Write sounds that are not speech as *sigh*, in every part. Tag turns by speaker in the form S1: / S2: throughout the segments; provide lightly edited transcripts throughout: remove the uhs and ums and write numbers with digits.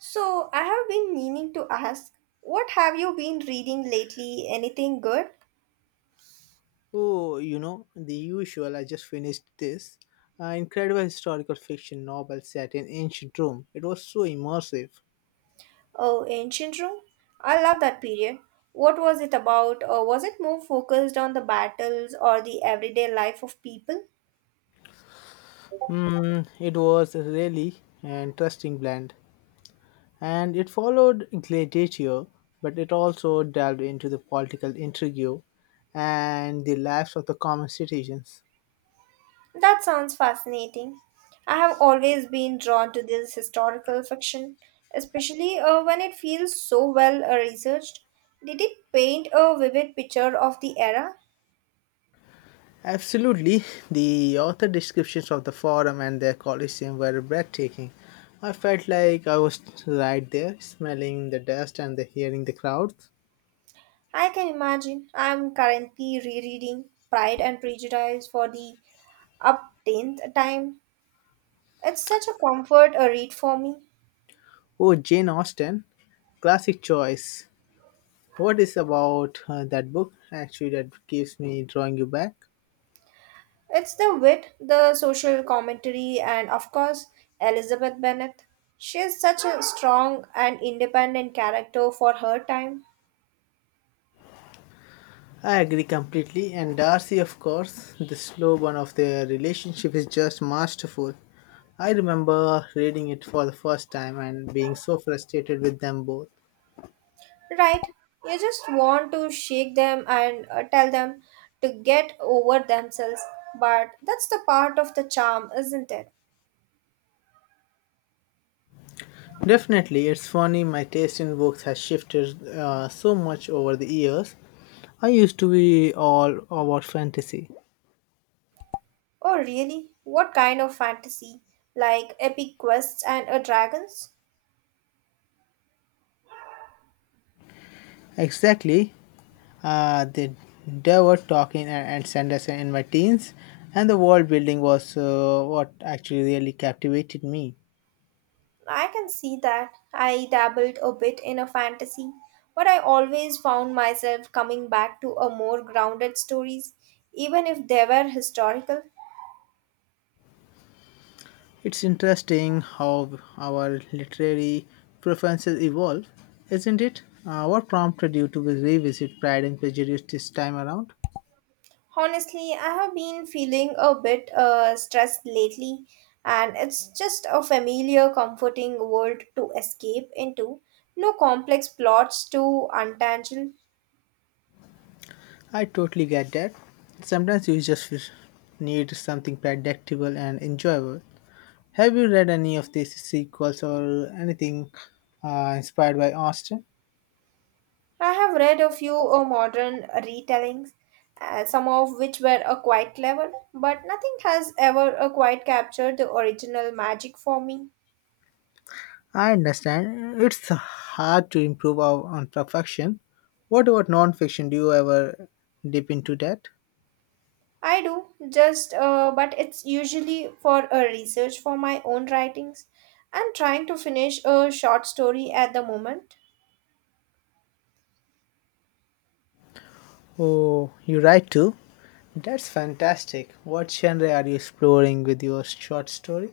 S1: So, I have been meaning to ask, what have you been reading lately? Anything good?
S2: Oh, you know, the usual. I just finished this incredible historical fiction novel set in ancient Rome. It was so immersive.
S1: Oh, Ancient Rome? I love that period. What was it about? Or was it more focused on the battles or the everyday life of people?
S2: Mm, it was a really an interesting blend. And it followed Gladiator, but it also delved into the political intrigue and the lives of the common citizens.
S1: That sounds fascinating. I have always been drawn to this historical fiction, especially when it feels so well researched. Did it paint a vivid picture of the era?
S2: Absolutely, the author descriptions of the forum and their coliseum were breathtaking. I felt like I was right there, smelling the dust and the hearing the crowds.
S1: I can imagine. I'm currently rereading Pride and Prejudice for the uptenth time. It's such a comfort a read for me.
S2: Oh, Jane Austen, classic choice. What is about that book actually that keeps me drawing you back?
S1: It's the wit, the social commentary, and of course, Elizabeth Bennet. She is such a strong and independent character for her time.
S2: I agree completely, and Darcy, of course, the slow burn of their relationship is just masterful. I remember reading it for the first time and being so frustrated with them both.
S1: Right? You just want to shake them and tell them to get over themselves, but that's the part of the charm, isn't it?
S2: Definitely, it's funny my taste in books has shifted so much over the years. I used to be all about fantasy.
S1: Oh, really? What kind of fantasy? Like epic quests and a dragons?
S2: Exactly, the devil talking and Sanderson in my teens, and the world building was what actually really captivated me.
S1: I can see that. I dabbled a bit in a fantasy, but I always found myself coming back to a more grounded stories, even if they were historical.
S2: It's interesting how our literary preferences evolve, isn't it? What prompted you to revisit Pride and Prejudice this time around?
S1: Honestly, I have been feeling a bit stressed lately, and it's just a familiar, comforting world to escape into. No complex plots to untangle.
S2: I totally get that. Sometimes you just need something predictable and enjoyable. Have you read any of these sequels or anything inspired by Austin?
S1: I have read a few modern retellings, some of which were quite clever, but nothing has ever quite captured the original magic for me.
S2: I understand. It's hard to on perfection. What about non-fiction? Do you ever dip into that?
S1: I do, just, but it's usually for a research for my own writings. I'm trying to finish a short story at the moment.
S2: Oh, you write too? That's fantastic. What genre are you exploring with your short story?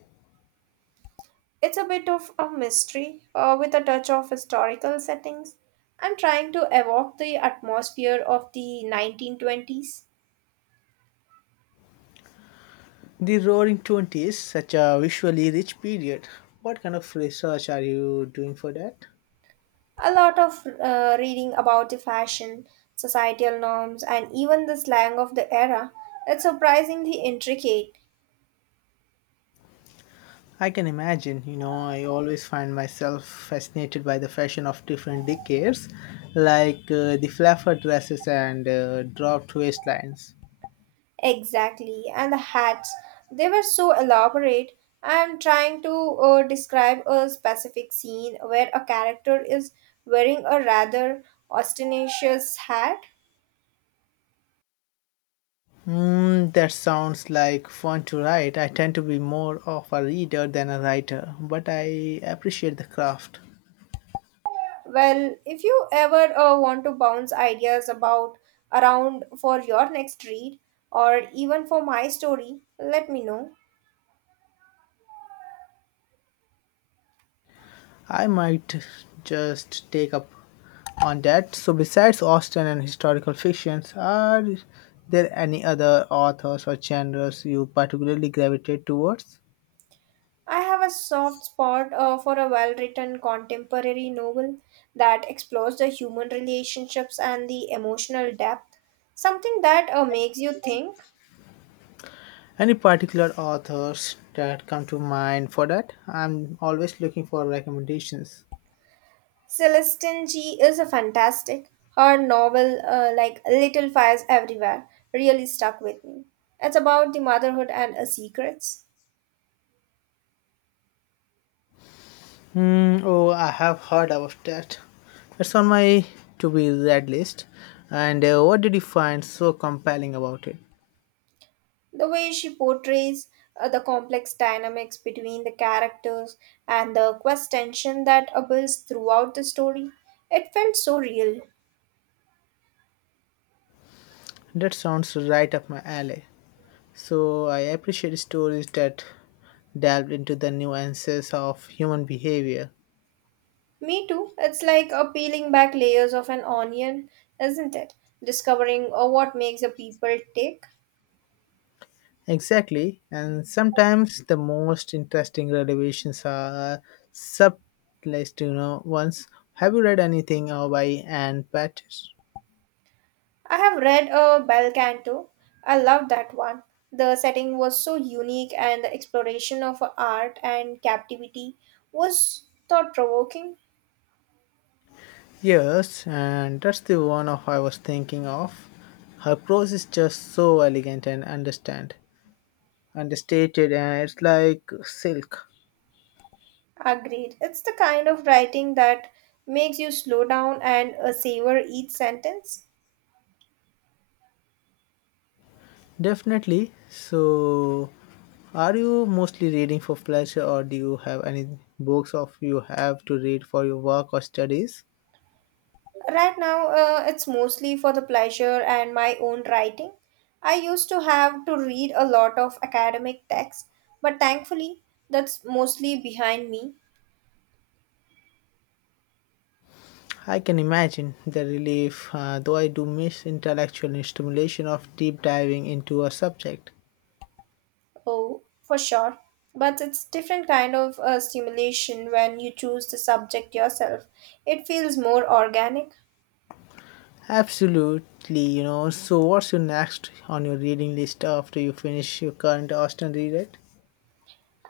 S1: It's a bit of a mystery with a touch of historical settings. I'm trying to evoke the atmosphere of the 1920s.
S2: The Roaring Twenties, such a visually rich period. What kind of research are you doing for that?
S1: A lot of reading about the fashion, societal norms, and even the slang of the era. It's surprisingly intricate.
S2: I can imagine, you know, I always find myself fascinated by the fashion of different decades, like the flapper dresses and dropped waistlines.
S1: Exactly. And the hats, they were so elaborate. I'm trying to describe a specific scene where a character is wearing a rather ostentatious hat.
S2: Mm, that sounds like fun to write. I tend to be more of a reader than a writer, but I appreciate the craft.
S1: Well, if you ever want to bounce ideas about around for your next read or even for my story, let me know.
S2: I might just take up on that. So, besides Austen and historical fictions, are there any other authors or genres you particularly gravitate towards?
S1: I have a soft spot for a well written contemporary novel that explores the human relationships and the emotional depth, something that makes you think.
S2: Any particular authors that come to mind for that? I'm always looking for recommendations.
S1: Celestine G is a fantastic. Her novel, like Little Fires Everywhere, really stuck with me. It's about the motherhood and secrets.
S2: Hmm. Oh, I have heard of that. It's on my to be read list. And what did you find so compelling about it?
S1: The way she portrays the complex dynamics between the characters and the quest tension that builds throughout the story, it felt so real.
S2: That sounds right up my alley. So I appreciate stories that delve into the nuances of human behavior.
S1: Me too. It's like peeling back layers of an onion, isn't it? Discovering what makes a people tick.
S2: Exactly, and sometimes the most interesting revelations are subtlest, you know, ones. Have you read anything by Anne Patches?
S1: I have read a Bel Canto. I love that one. The setting was so unique, and the exploration of art and captivity was thought provoking.
S2: Yes, and that's the one of I was thinking of. Her prose is just so elegant and understated, and it's like silk.
S1: Agreed. It's the kind of writing that makes you slow down and savor each sentence.
S2: Definitely. So, are you mostly reading for pleasure, or do you have any books of you have to read for your work or studies?
S1: Right now, it's mostly for the pleasure and my own writing. I used to have to read a lot of academic texts, but thankfully, that's mostly behind me.
S2: I can imagine the relief, though I do miss intellectual stimulation of deep diving into a subject.
S1: Oh, for sure. But it's different kind of stimulation when you choose the subject yourself. It feels more organic.
S2: Absolutely, you know. So, what's your next on your reading list after you finish your current Austin reread?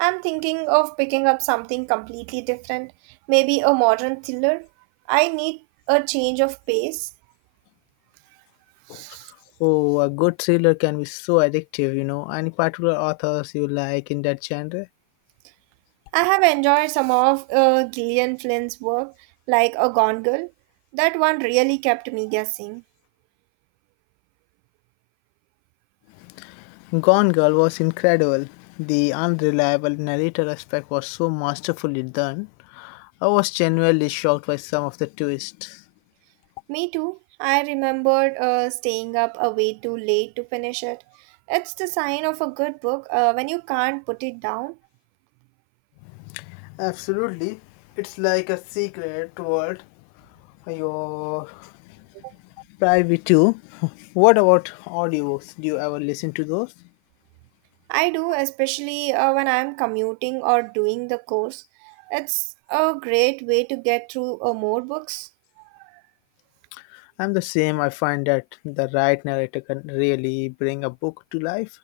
S1: I'm thinking of picking up something completely different, maybe a modern thriller. I need a change of pace.
S2: Oh, a good thriller can be so addictive, you know. Any particular authors you like in that genre?
S1: I have enjoyed some of Gillian Flynn's work, like A Gone Girl. That one really kept me guessing.
S2: Gone Girl was incredible. The unreliable narrator aspect was so masterfully done. I was genuinely shocked by some of the twists.
S1: Me too. I remembered staying up a way too late to finish it. It's the sign of a good book when you can't put it down.
S2: Absolutely. It's like a secret world you're private to. *laughs* What about audiobooks? Do you ever listen to those?
S1: I do, especially when I'm commuting or doing the course. It's a great way to get through more books.
S2: I'm the same. I find that the right narrator can really bring a book to life.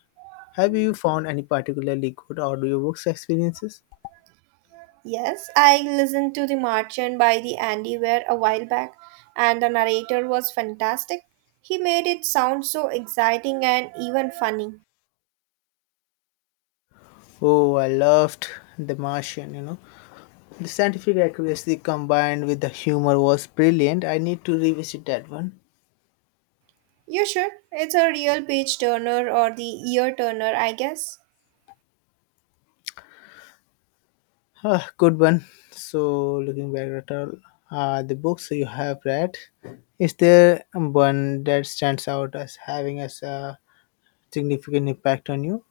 S2: Have you found any particularly good audiobooks experiences?
S1: Yes, I listened to The Martian by the Andy Weir a while back, and the narrator was fantastic. He made it sound so exciting and even funny.
S2: Oh, I loved The Martian, you know. The scientific accuracy combined with the humor was brilliant. I need to revisit that one.
S1: You should. It's a real page turner or the ear turner, I guess.
S2: Ah, good one. So, looking back at all the books you have read, is there one that stands out as having as a significant impact on you?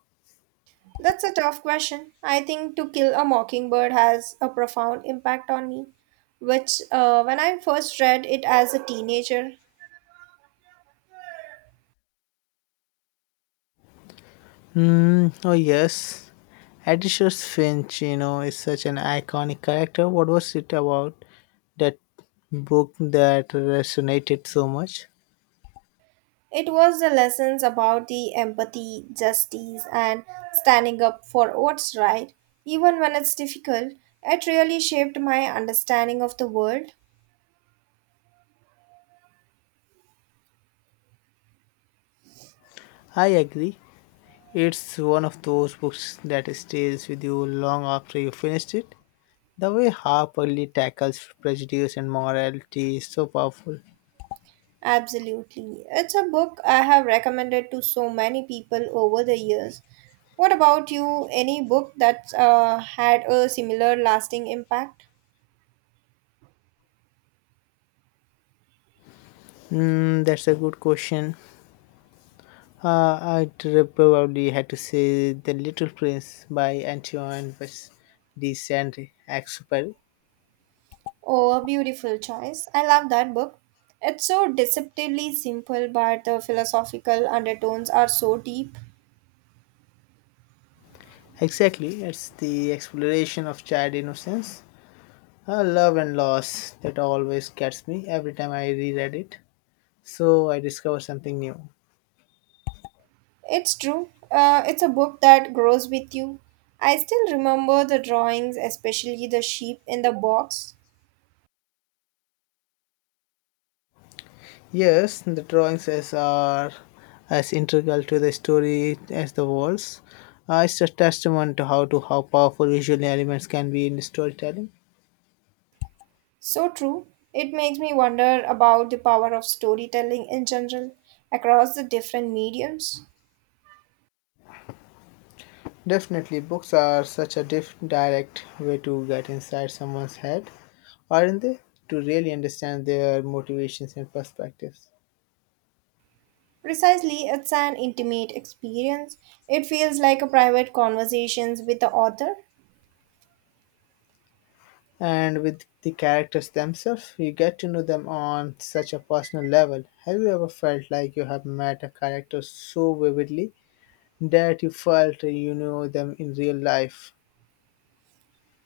S1: That's a tough question. I think To Kill a Mockingbird has a profound impact on me, which, when I first read it as a teenager,
S2: Hmm. Oh, yes. Atticus Finch, you know, is such an iconic character. What was it about that book that resonated so much?
S1: it was the lessons about the empathy, justice, and standing up for what's right, even when it's difficult. It really shaped my understanding of the world.
S2: I agree. It's one of those books that stays with you long after you finished it. The way Harper Lee tackles prejudice and morality is so powerful.
S1: Absolutely. It's a book I have recommended to so many people over the years. What about you? Any book that's had a similar lasting impact?
S2: Mm, that's a good question. Uh, I'd probably had to say The Little Prince by Antoine de Saint-Exupéry.
S1: Oh, a beautiful choice. I love that book. It's so deceptively simple, but the philosophical undertones are so deep.
S2: Exactly, it's the exploration of child innocence, love and loss that always gets me every time I reread it. So I discover something new.
S1: It's true. It's a book that grows with you. I still remember the drawings, especially the sheep in the box.
S2: Yes, the drawings as are as integral to the story as the walls. It's a testament to how powerful visual elements can be in storytelling.
S1: So true. It makes me wonder about the power of storytelling in general across the different mediums.
S2: Definitely, books are such a direct way to get inside someone's head, aren't they? To really understand their motivations and perspectives.
S1: Precisely, it's an intimate experience. It feels like a private conversations with the author.
S2: And with the characters themselves, you get to know them on such a personal level. Have you ever felt like you have met a character so vividly that you felt you know them in real life.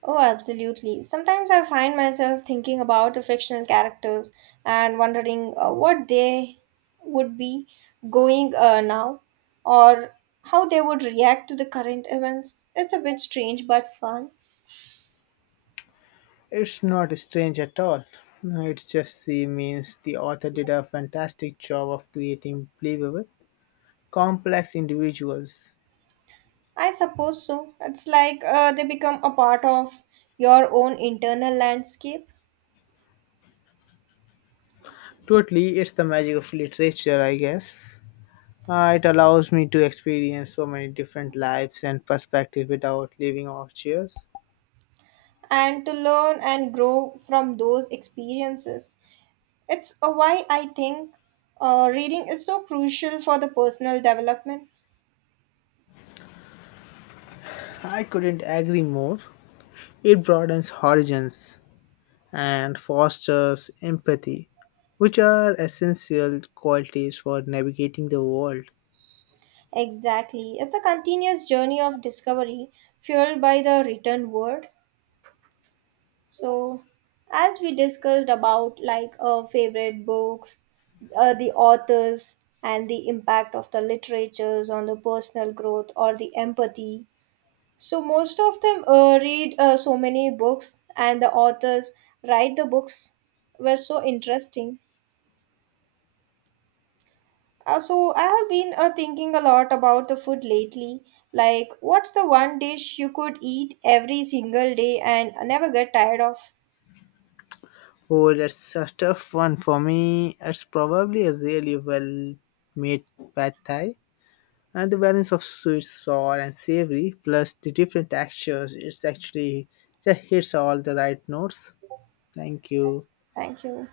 S1: Oh, absolutely. Sometimes I find myself thinking about the fictional characters and wondering what they would be going now or how they would react to the current events. It's a bit strange but fun.
S2: It's not strange at all. It's just the means the author did a fantastic job of creating believable, complex individuals.
S1: I suppose so. It's like they become a part of your own internal landscape
S2: Totally, it's the magic of literature, I guess. It allows me to experience so many different lives and perspectives without leaving our chairs.
S1: and to learn and grow from those experiences. It's why I think reading is so crucial for the personal development.
S2: I couldn't agree more. It broadens horizons and fosters empathy, which are essential qualities for navigating the world.
S1: Exactly. It's a continuous journey of discovery fueled by the written word. So, as we discussed about like our favorite books, the authors, and the impact of the literatures on the personal growth or the empathy. So, most of them read so many books, and the authors write the books were so interesting. So I have been thinking a lot about the food lately. Like, what's the one dish you could eat every single day and never get tired of?
S2: Oh, that's a tough one for me. It's probably a really well made pad thai. And the balance of sweet, sour, and savory, plus the different textures, it's actually just hits all the right notes. Thank you.
S1: Thank you.